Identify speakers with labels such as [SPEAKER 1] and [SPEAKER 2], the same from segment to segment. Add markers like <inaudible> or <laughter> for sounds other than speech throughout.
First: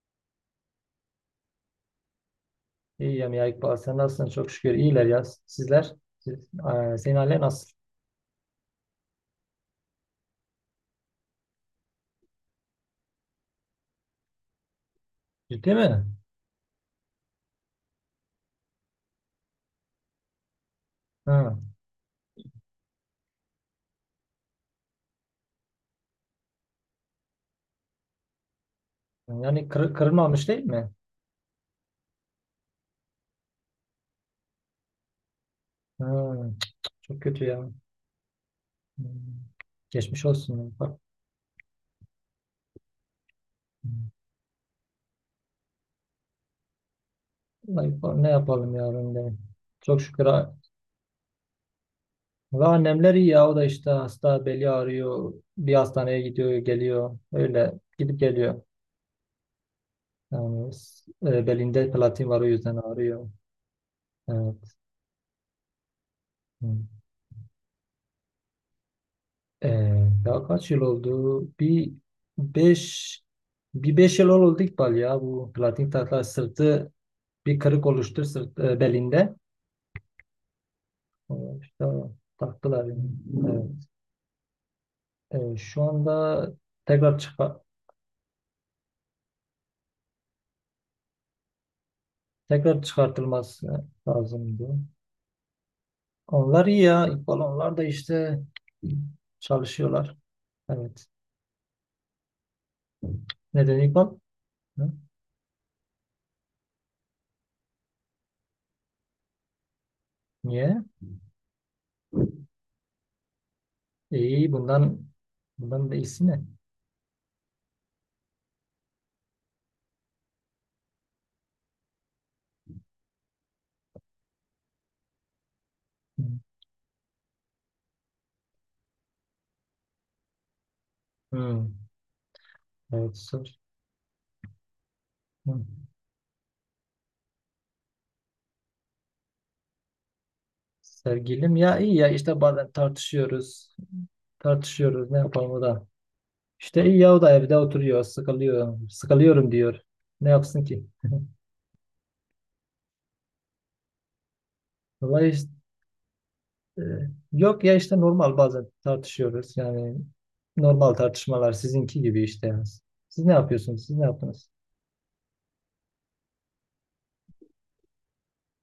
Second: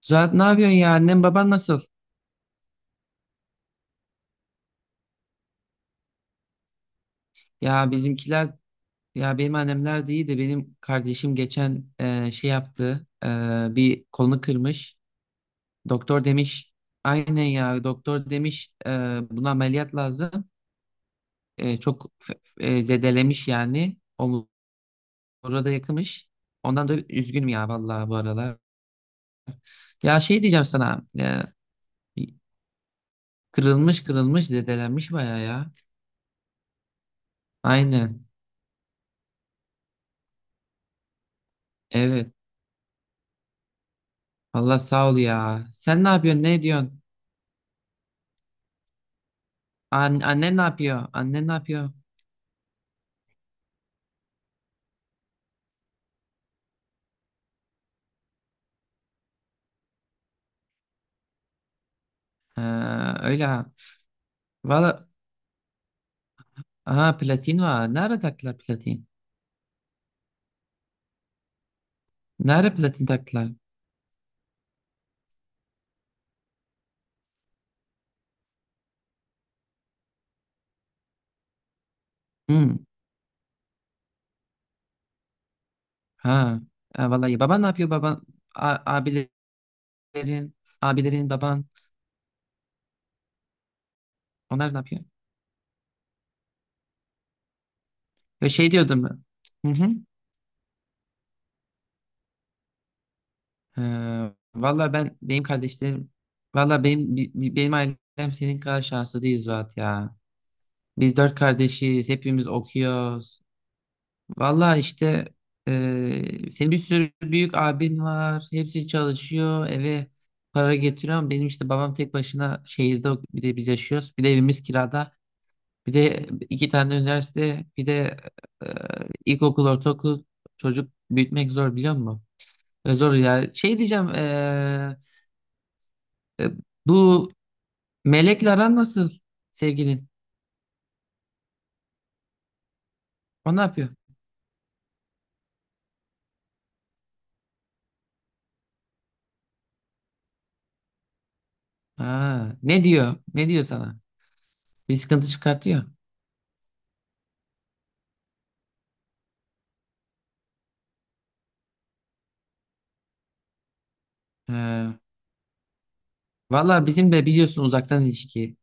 [SPEAKER 1] Zuhat, ne yapıyorsun ya? Annem, baban nasıl?
[SPEAKER 2] İyiyim ya İkbal. Sen nasılsın? Çok şükür. İyiler ya. Sizler? Senin ailen nasıl?
[SPEAKER 1] Ya bizimkiler, ya benim annemler de iyi de benim kardeşim geçen şey yaptı. Bir kolunu kırmış.
[SPEAKER 2] Ciddi mi?
[SPEAKER 1] Doktor demiş, aynen ya, doktor demiş, buna ameliyat lazım.
[SPEAKER 2] Ha.
[SPEAKER 1] Çok zedelemiş yani. Omura da yakımış. Ondan da üzgünüm ya, vallahi bu aralar. Ya şey
[SPEAKER 2] Kırılmamış değil
[SPEAKER 1] diyeceğim
[SPEAKER 2] mi?
[SPEAKER 1] sana, kırılmış, kırılmış, zedelenmiş baya ya.
[SPEAKER 2] Ha. Çok kötü ya.
[SPEAKER 1] Aynen,
[SPEAKER 2] Hmm. Geçmiş olsun ya. Bak.
[SPEAKER 1] evet.
[SPEAKER 2] Hmm.
[SPEAKER 1] Allah sağ ol ya. Sen ne yapıyorsun? Ne ediyorsun?
[SPEAKER 2] Vallahi İkbal, ne yapalım ya ben de. Çok
[SPEAKER 1] An
[SPEAKER 2] şükür. Ha.
[SPEAKER 1] annen ne yapıyor? Annen ne yapıyor?
[SPEAKER 2] Ve annemler iyi ya. O da işte hasta, beli ağrıyor. Bir hastaneye gidiyor geliyor. Öyle gidip geliyor. Belinde platin var, o yüzden
[SPEAKER 1] Ha,
[SPEAKER 2] ağrıyor.
[SPEAKER 1] öyle ha.
[SPEAKER 2] Evet.
[SPEAKER 1] Valla,
[SPEAKER 2] Hmm.
[SPEAKER 1] ha, platin var. Nerede taktılar platin?
[SPEAKER 2] Daha kaç yıl oldu?
[SPEAKER 1] Nerede platin
[SPEAKER 2] Beş
[SPEAKER 1] taktılar?
[SPEAKER 2] bir beş yıl oldu İkbal ya, bu platin takla sırtı, bir kırık oluştu belinde. Ee, İşte taktılar
[SPEAKER 1] Hmm.
[SPEAKER 2] yani. Evet. Şu
[SPEAKER 1] Ha.
[SPEAKER 2] anda
[SPEAKER 1] Ha,
[SPEAKER 2] tekrar
[SPEAKER 1] vallahi,
[SPEAKER 2] çıkar
[SPEAKER 1] baban ne yapıyor baban? A- abilerin, abilerin, baban,
[SPEAKER 2] tekrar çıkartılması
[SPEAKER 1] onlar ne
[SPEAKER 2] lazımdı.
[SPEAKER 1] yapıyor?
[SPEAKER 2] Onlar iyi ya İkbal, onlar da işte
[SPEAKER 1] Ya şey diyordum ben. Hı hı.
[SPEAKER 2] çalışıyorlar. Evet. Neden İkbal?
[SPEAKER 1] Ha, valla,
[SPEAKER 2] Hı?
[SPEAKER 1] benim kardeşlerim, valla benim benim ailem senin kadar şanslı değil, Zuhat ya.
[SPEAKER 2] Niye?
[SPEAKER 1] Biz dört kardeşiz. Hepimiz okuyoruz.
[SPEAKER 2] İyi
[SPEAKER 1] Valla
[SPEAKER 2] bundan
[SPEAKER 1] işte,
[SPEAKER 2] Bundan da iyisi ne?
[SPEAKER 1] senin bir sürü büyük abin var. Hepsi çalışıyor. Eve para getiriyor, ama benim işte babam tek başına şehirde, bir de biz yaşıyoruz. Bir de evimiz kirada. Bir
[SPEAKER 2] Hı.
[SPEAKER 1] de iki tane üniversite. Bir de eee ilkokul, ortaokul, çocuk büyütmek
[SPEAKER 2] Hı.
[SPEAKER 1] zor, biliyor musun? Ve zor
[SPEAKER 2] Evet,
[SPEAKER 1] ya.
[SPEAKER 2] sor.
[SPEAKER 1] Şey diyeceğim,
[SPEAKER 2] Hı.
[SPEAKER 1] e, bu Melek'le aran nasıl, sevgilin?
[SPEAKER 2] Sevgilim ya, iyi ya, işte bazen
[SPEAKER 1] O ne
[SPEAKER 2] tartışıyoruz.
[SPEAKER 1] yapıyor?
[SPEAKER 2] Tartışıyoruz, ne yapalım, o da. İşte iyi ya, o da evde oturuyor, sıkılıyor. Sıkılıyorum diyor. Ne yapsın ki?
[SPEAKER 1] Ha, ne diyor? Ne diyor sana? Bir sıkıntı
[SPEAKER 2] Vallahi işte,
[SPEAKER 1] çıkartıyor.
[SPEAKER 2] e, Yok ya, işte normal, bazen tartışıyoruz. Yani normal tartışmalar, sizinki gibi işte. Siz ne yapıyorsunuz? Siz ne yaptınız?
[SPEAKER 1] He. Valla, bizim de biliyorsun, uzaktan ilişki.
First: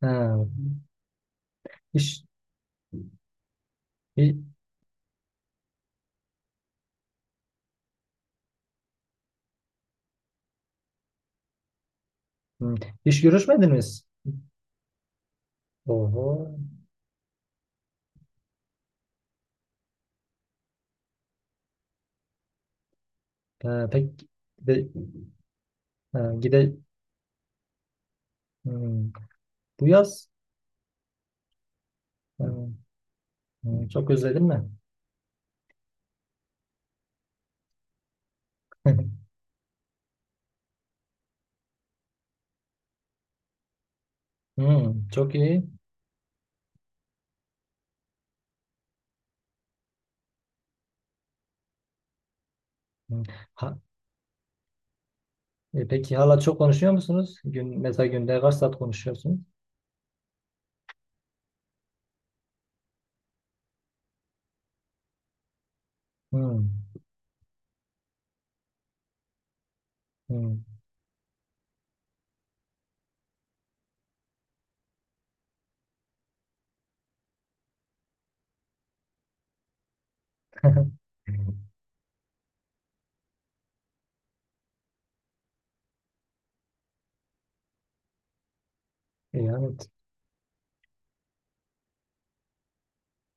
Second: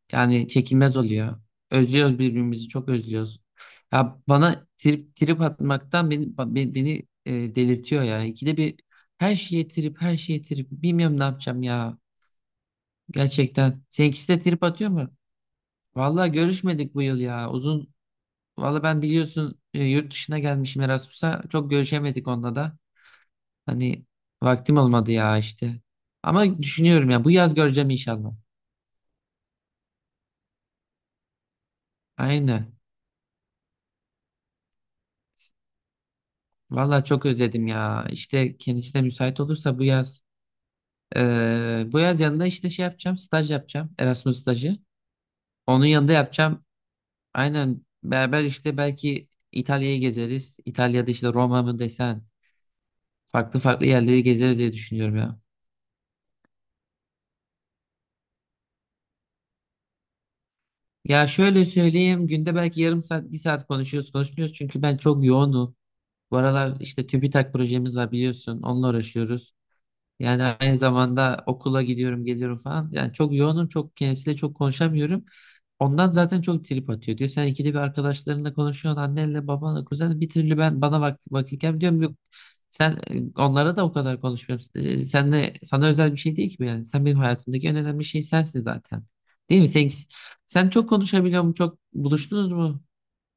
[SPEAKER 2] Ha,
[SPEAKER 1] Yani çekilmez oluyor. Özlüyoruz
[SPEAKER 2] iş,
[SPEAKER 1] birbirimizi, çok özlüyoruz. Ya
[SPEAKER 2] i-
[SPEAKER 1] bana trip trip atmaktan beni, delirtiyor ya. İkide bir her şeye trip, her şeye trip. Bilmiyorum ne yapacağım ya.
[SPEAKER 2] hı, iş
[SPEAKER 1] Gerçekten.
[SPEAKER 2] görüşmediniz.
[SPEAKER 1] Seninkisi de trip atıyor mu?
[SPEAKER 2] Oho.
[SPEAKER 1] Valla görüşmedik bu yıl ya. Uzun. Valla ben biliyorsun, yurt dışına gelmişim Erasmus'a. Çok görüşemedik onunla da.
[SPEAKER 2] Ha,
[SPEAKER 1] Hani
[SPEAKER 2] pek gide,
[SPEAKER 1] vaktim olmadı ya işte.
[SPEAKER 2] ha,
[SPEAKER 1] Ama
[SPEAKER 2] gide-
[SPEAKER 1] düşünüyorum ya, bu yaz göreceğim inşallah.
[SPEAKER 2] hı, bu yaz. Hı,
[SPEAKER 1] Aynen.
[SPEAKER 2] hı, çok özledin mi?
[SPEAKER 1] Vallahi çok özledim ya. İşte kendisi de
[SPEAKER 2] <laughs>
[SPEAKER 1] müsait olursa bu yaz. Bu yaz yanında işte şey yapacağım. Staj yapacağım. Erasmus stajı.
[SPEAKER 2] Hmm, çok iyi.
[SPEAKER 1] Onun yanında yapacağım. Aynen beraber, işte belki İtalya'yı gezeriz. İtalya'da işte, Roma mı desen.
[SPEAKER 2] Hmm.
[SPEAKER 1] Farklı
[SPEAKER 2] Ha,
[SPEAKER 1] farklı yerleri gezeriz diye düşünüyorum ya.
[SPEAKER 2] peki hala çok konuşuyor musunuz? Mesela günde kaç saat konuşuyorsunuz?
[SPEAKER 1] Ya şöyle söyleyeyim. Günde belki yarım saat, bir saat konuşuyoruz, konuşmuyoruz. Çünkü ben çok yoğunum. Bu
[SPEAKER 2] Hmm,
[SPEAKER 1] aralar işte TÜBİTAK projemiz var biliyorsun. Onunla uğraşıyoruz. Yani
[SPEAKER 2] hmm.
[SPEAKER 1] aynı zamanda okula gidiyorum, geliyorum falan. Yani çok yoğunum, çok kendisiyle çok konuşamıyorum. Ondan zaten çok trip atıyor. Diyor sen ikide bir arkadaşlarınla konuşuyorsun, annenle, babanla, kuzenle. Bir türlü ben bana
[SPEAKER 2] <laughs>
[SPEAKER 1] vakit gelmiyor. Diyorum yok. Sen, onlara da o kadar konuşmuyorum. Sen de sana özel bir şey değil ki bu yani. Sen benim hayatımdaki en önemli şey sensin zaten.
[SPEAKER 2] E
[SPEAKER 1] Değil mi?
[SPEAKER 2] yani,
[SPEAKER 1] Sen çok konuşabiliyor musun? Çok buluştunuz mu?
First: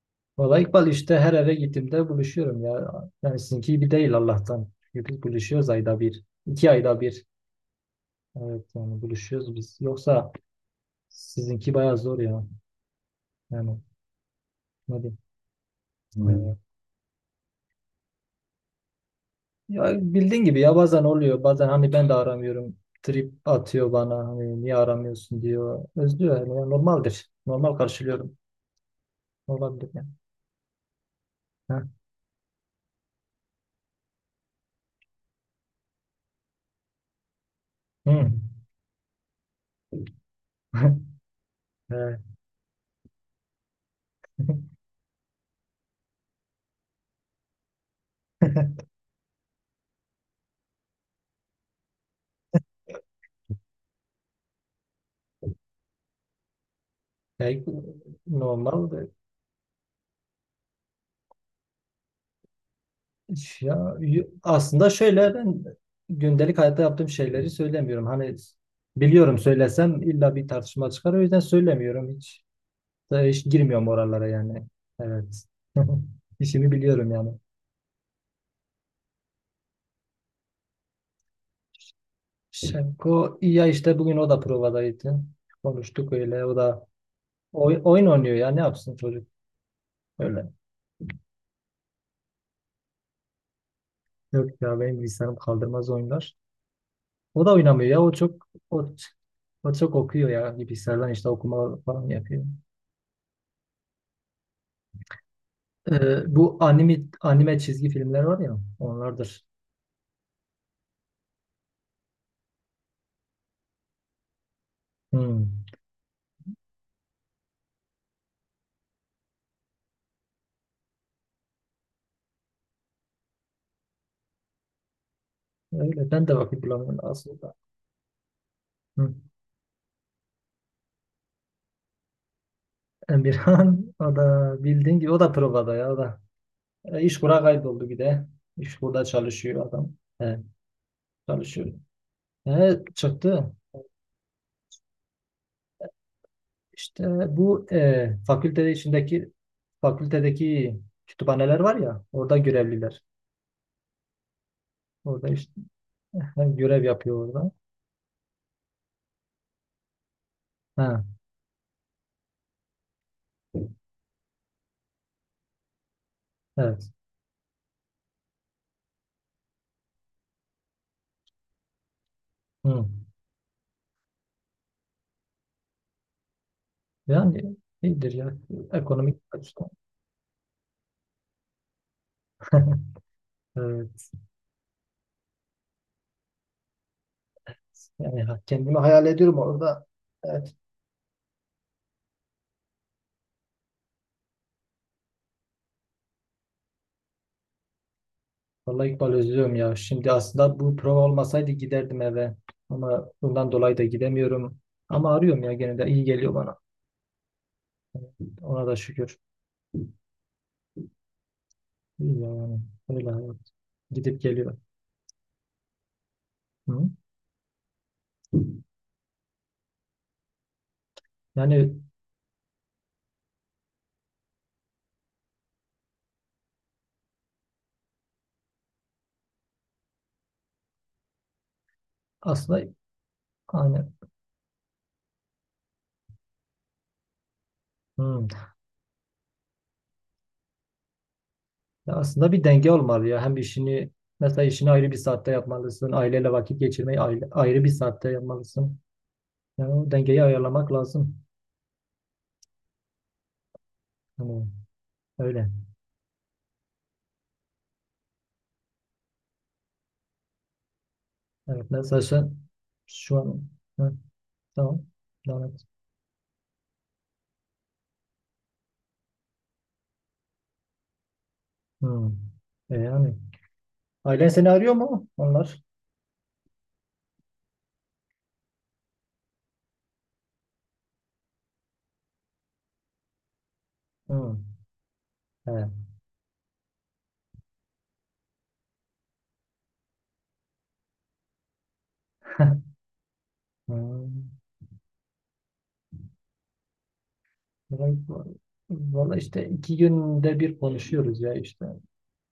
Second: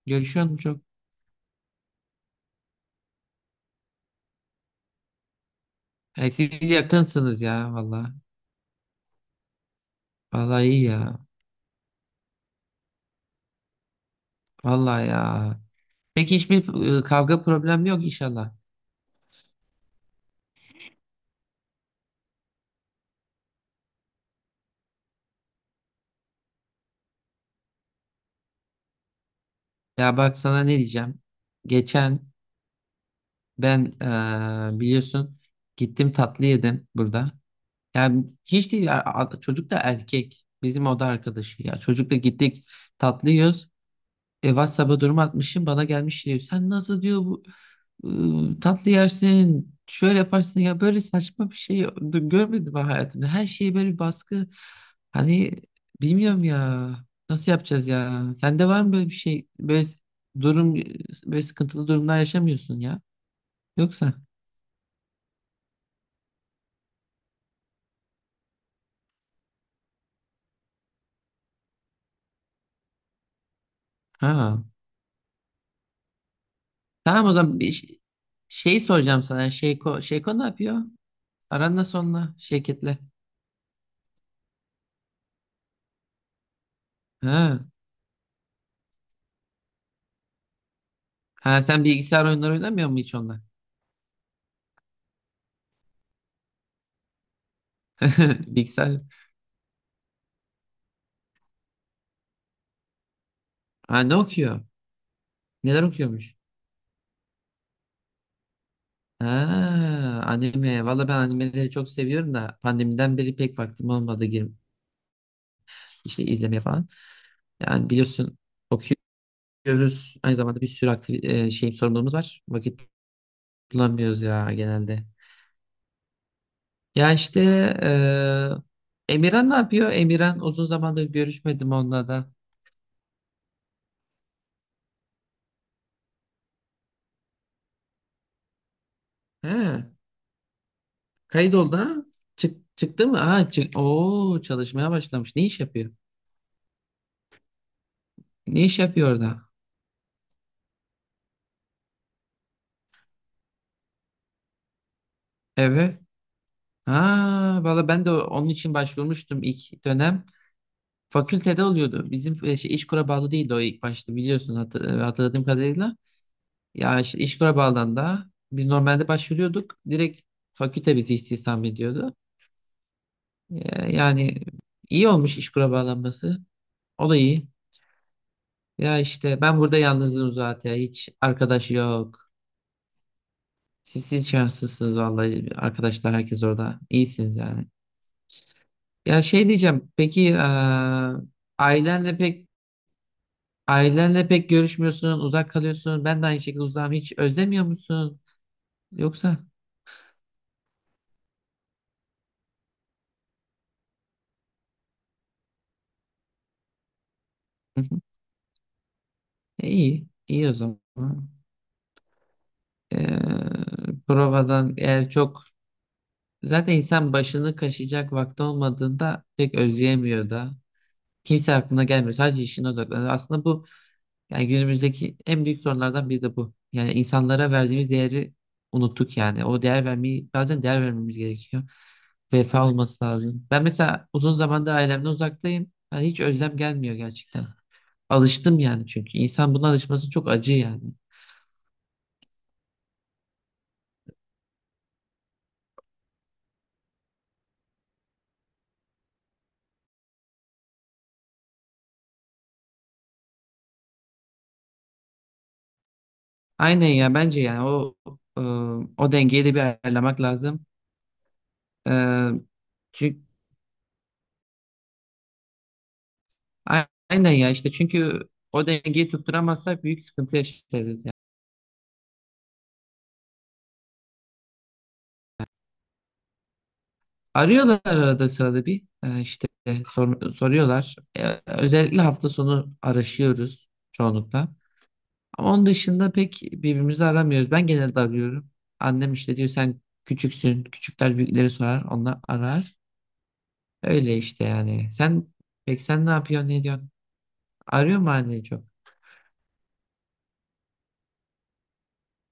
[SPEAKER 1] Görüşüyor musun
[SPEAKER 2] valla
[SPEAKER 1] çok?
[SPEAKER 2] İkbal, işte her eve gittiğimde buluşuyorum ya. Yani sizinki gibi değil Allah'tan. Çünkü biz buluşuyoruz ayda bir,
[SPEAKER 1] Yani
[SPEAKER 2] iki
[SPEAKER 1] siz
[SPEAKER 2] ayda bir.
[SPEAKER 1] yakınsınız ya, valla.
[SPEAKER 2] Evet, yani buluşuyoruz biz. Yoksa
[SPEAKER 1] Vallahi iyi ya.
[SPEAKER 2] sizinki bayağı zor ya. Yani ne
[SPEAKER 1] Vallahi
[SPEAKER 2] diyeyim.
[SPEAKER 1] ya. Peki
[SPEAKER 2] Hmm.
[SPEAKER 1] hiçbir kavga problemi yok inşallah.
[SPEAKER 2] Ya bildiğin gibi ya, bazen oluyor, bazen hani ben de aramıyorum, trip atıyor bana, hani niye aramıyorsun diyor, özlüyor yani. Ya normaldir, normal karşılıyorum, olabilir yani.
[SPEAKER 1] Ya bak sana ne diyeceğim.
[SPEAKER 2] Heh.
[SPEAKER 1] Geçen ben, biliyorsun, gittim tatlı yedim burada. Yani
[SPEAKER 2] Hı.
[SPEAKER 1] hiç değil ya, çocuk da erkek. Bizim oda arkadaşı
[SPEAKER 2] <laughs>
[SPEAKER 1] ya. Çocukla
[SPEAKER 2] Evet.
[SPEAKER 1] gittik tatlı yiyoruz. WhatsApp'a durum atmışım, bana gelmiş diyor. Sen nasıl diyor bu,
[SPEAKER 2] <laughs>
[SPEAKER 1] tatlı yersin şöyle yaparsın ya, böyle saçma bir şey görmedim ben hayatımda. Her şeye böyle bir baskı. Hani bilmiyorum ya nasıl
[SPEAKER 2] Yani
[SPEAKER 1] yapacağız ya. Sende var mı böyle
[SPEAKER 2] normal.
[SPEAKER 1] bir şey, böyle durum, böyle sıkıntılı durumlar yaşamıyorsun ya, yoksa?
[SPEAKER 2] Aslında şöyle, ben gündelik hayatta yaptığım şeyleri söylemiyorum. Hani biliyorum, söylesem illa bir tartışma çıkar, o yüzden söylemiyorum, hiç girmiyorum oralara
[SPEAKER 1] Ha,
[SPEAKER 2] yani. Evet. <laughs> İşimi biliyorum
[SPEAKER 1] tamam
[SPEAKER 2] yani.
[SPEAKER 1] o zaman, şey soracağım sana. Şeyko ne yapıyor? Aran nasıl onunla, şirketle?
[SPEAKER 2] Şevko iyi ya, işte bugün o da provadaydı. Konuştuk öyle, o da
[SPEAKER 1] Ha.
[SPEAKER 2] oyun oynuyor ya, ne yapsın çocuk, öyle.
[SPEAKER 1] Ha, sen bilgisayar oyunları oynamıyor mu hiç onunla?
[SPEAKER 2] Yok ya, benim bilgisayarım kaldırmaz oyunlar. O da oynamıyor ya,
[SPEAKER 1] <laughs> Bilgisayar.
[SPEAKER 2] o çok okuyor ya, bilgisayardan işte okuma falan yapıyor.
[SPEAKER 1] Ha, ne okuyor? Neler okuyormuş?
[SPEAKER 2] Bu anime çizgi filmler var ya, onlardır.
[SPEAKER 1] Ha, anime. Valla ben animeleri çok seviyorum da pandemiden beri pek vaktim olmadı girip
[SPEAKER 2] Hmm.
[SPEAKER 1] işte izlemeye falan. Yani biliyorsun okuyoruz. Aynı zamanda bir sürü aktif şey sorumluluğumuz var. Vakit bulamıyoruz ya genelde.
[SPEAKER 2] Öyle, ben de vakit bulamıyorum
[SPEAKER 1] Ya işte,
[SPEAKER 2] aslında. Hı.
[SPEAKER 1] Emirhan ne yapıyor? Emirhan, uzun zamandır görüşmedim onunla da.
[SPEAKER 2] Emirhan <laughs> o da bildiğin gibi, o da provada ya o da. İşkur'a kayboldu bir de. İşkur'da çalışıyor
[SPEAKER 1] He,
[SPEAKER 2] adam. He,
[SPEAKER 1] kayıt
[SPEAKER 2] çalışıyor.
[SPEAKER 1] oldu ha? Çık, çıktı mı? Ha,
[SPEAKER 2] Çıktı.
[SPEAKER 1] çık. Oo, çalışmaya başlamış. Ne iş yapıyor?
[SPEAKER 2] İşte bu
[SPEAKER 1] Ne iş yapıyor orada?
[SPEAKER 2] fakültedeki kütüphaneler var ya, orada görevliler. Orada işte
[SPEAKER 1] Evet.
[SPEAKER 2] <laughs> görev yapıyor orada.
[SPEAKER 1] Ha, valla ben de onun için başvurmuştum ilk dönem.
[SPEAKER 2] Ha,
[SPEAKER 1] Fakültede oluyordu. Bizim, şey, İşkur'a bağlı değildi o ilk başta, biliyorsun, hatırladığım kadarıyla.
[SPEAKER 2] evet.
[SPEAKER 1] Ya işte İşkur'a bağlandığında biz normalde başvuruyorduk. Direkt fakülte bizi istihdam ediyordu.
[SPEAKER 2] Hı.
[SPEAKER 1] Yani iyi olmuş İşkur'a bağlanması. O da iyi.
[SPEAKER 2] Yani iyidir ya.
[SPEAKER 1] Ya
[SPEAKER 2] Ekonomik
[SPEAKER 1] işte ben
[SPEAKER 2] açıdan.
[SPEAKER 1] burada yalnızım zaten. Hiç arkadaş yok.
[SPEAKER 2] <laughs>
[SPEAKER 1] Siz,
[SPEAKER 2] Evet.
[SPEAKER 1] siz şanslısınız vallahi. Arkadaşlar, herkes orada. İyisiniz yani.
[SPEAKER 2] Yani ha- kendimi hayal
[SPEAKER 1] Ya
[SPEAKER 2] ediyorum
[SPEAKER 1] şey
[SPEAKER 2] orada.
[SPEAKER 1] diyeceğim. Peki,
[SPEAKER 2] Evet.
[SPEAKER 1] Ailenle pek ailenle pek görüşmüyorsun, uzak kalıyorsun. Ben de aynı şekilde uzağım. Hiç özlemiyor musun,
[SPEAKER 2] Vallahi İkbal,
[SPEAKER 1] yoksa?
[SPEAKER 2] özlüyorum ya. Şimdi aslında bu prova olmasaydı giderdim eve. Ama bundan dolayı da gidemiyorum. Ama arıyorum ya, gene de iyi geliyor bana.
[SPEAKER 1] Hı hı.
[SPEAKER 2] Ona da şükür.
[SPEAKER 1] E, iyi, iyi o zaman.
[SPEAKER 2] İyi yani, öyle,
[SPEAKER 1] Ee,
[SPEAKER 2] evet. Gidip geliyor.
[SPEAKER 1] provadan eğer çok, zaten
[SPEAKER 2] Hı.
[SPEAKER 1] insan başını kaşıyacak vakti olmadığında pek özleyemiyor da. Kimse
[SPEAKER 2] Yani
[SPEAKER 1] aklına gelmiyor. Sadece işine odaklanıyor. Aslında bu, yani günümüzdeki en büyük sorunlardan biri de bu. Yani insanlara verdiğimiz değeri unuttuk yani. O değer vermeyi, bazen değer vermemiz gerekiyor.
[SPEAKER 2] aslında
[SPEAKER 1] Vefa olması lazım. Ben
[SPEAKER 2] hani,
[SPEAKER 1] mesela uzun zamandır ailemden uzaktayım. Yani hiç özlem gelmiyor gerçekten.
[SPEAKER 2] hı.
[SPEAKER 1] Alıştım yani çünkü. İnsan buna alışması çok acı yani.
[SPEAKER 2] Ya aslında bir denge olmalı ya. Hem işini Mesela işini ayrı bir saatte yapmalısın, aileyle vakit geçirmeyi ayrı bir saatte yapmalısın. Yani o dengeyi ayarlamak lazım. Hani öyle.
[SPEAKER 1] Aynen ya, bence yani e, o dengeyi de bir ayarlamak lazım.
[SPEAKER 2] Evet, mesela sen şu
[SPEAKER 1] çünkü,
[SPEAKER 2] an, hı, tamam. Devam et.
[SPEAKER 1] aynen ya işte çünkü o dengeyi tutturamazsak büyük sıkıntı yaşarız yani.
[SPEAKER 2] Hı. E yani, ailen seni arıyor mu onlar?
[SPEAKER 1] Arıyorlar arada sırada bir, işte soruyorlar. Özellikle hafta sonu araşıyoruz
[SPEAKER 2] Hı.
[SPEAKER 1] çoğunlukla. Ama onun
[SPEAKER 2] Evet.
[SPEAKER 1] dışında pek birbirimizi aramıyoruz. Ben genelde arıyorum. Annem işte diyor, sen küçüksün. Küçükler büyükleri sorar. Onlar arar.
[SPEAKER 2] <laughs> Hı.
[SPEAKER 1] Öyle işte yani. Peki sen ne yapıyorsun, ne diyorsun? Arıyor mu annen çok?
[SPEAKER 2] Valla işte iki günde bir konuşuyoruz ya işte.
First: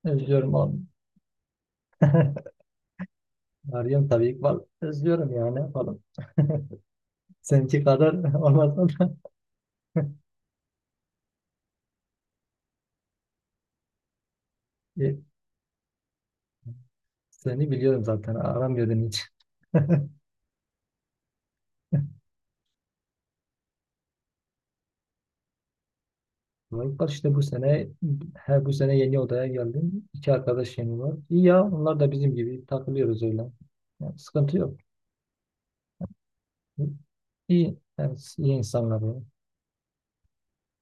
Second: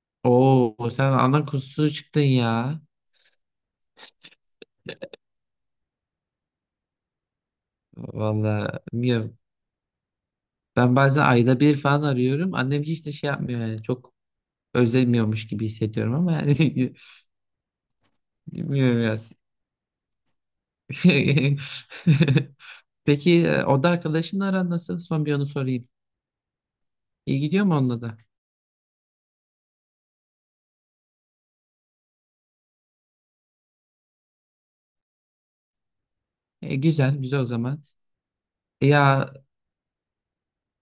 [SPEAKER 2] Özlüyorum onu.
[SPEAKER 1] Oo, sen ana kuzusu çıktın
[SPEAKER 2] <laughs>
[SPEAKER 1] ya.
[SPEAKER 2] Arıyorum tabii ki. Vallahi özlüyorum ya, ne yapalım. Seninki kadar <laughs>
[SPEAKER 1] Valla
[SPEAKER 2] olmasa da.
[SPEAKER 1] bilmiyorum. Ben bazen ayda bir falan arıyorum. Annem hiç de şey yapmıyor yani. Çok
[SPEAKER 2] E,
[SPEAKER 1] özlemiyormuş gibi hissediyorum ama yani, <laughs>
[SPEAKER 2] Seni biliyorum zaten.
[SPEAKER 1] bilmiyorum
[SPEAKER 2] Aramıyordun
[SPEAKER 1] ya.
[SPEAKER 2] hiç.
[SPEAKER 1] <laughs> Peki, oda arkadaşınla aran nasıl? Son bir onu sorayım.
[SPEAKER 2] Vallahi bak, işte
[SPEAKER 1] İyi
[SPEAKER 2] bu
[SPEAKER 1] gidiyor mu
[SPEAKER 2] sene
[SPEAKER 1] onunla da?
[SPEAKER 2] bu sene yeni odaya geldim. İki arkadaş yeni var. İyi ya, onlar da bizim gibi takılıyoruz öyle. Yani sıkıntı yok.
[SPEAKER 1] Güzel, güzel o
[SPEAKER 2] İyi,
[SPEAKER 1] zaman.
[SPEAKER 2] yani iyi
[SPEAKER 1] E,
[SPEAKER 2] insanlar ya.
[SPEAKER 1] ya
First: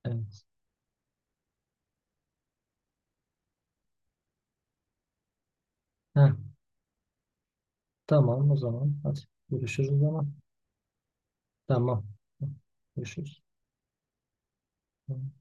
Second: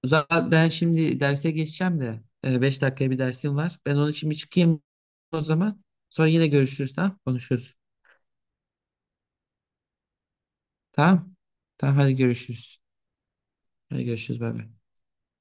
[SPEAKER 2] Evet.
[SPEAKER 1] zaten ben şimdi derse geçeceğim de, 5 dakikaya bir dersim var. Ben onun için bir çıkayım o zaman. Sonra
[SPEAKER 2] Heh,
[SPEAKER 1] yine görüşürüz, tamam? Konuşuruz.
[SPEAKER 2] tamam o zaman. Hadi görüşürüz o zaman.
[SPEAKER 1] Tamam? Tamam,
[SPEAKER 2] Tamam.
[SPEAKER 1] hadi görüşürüz.
[SPEAKER 2] Görüşürüz.
[SPEAKER 1] Hadi görüşürüz, bay bay.
[SPEAKER 2] Tamam.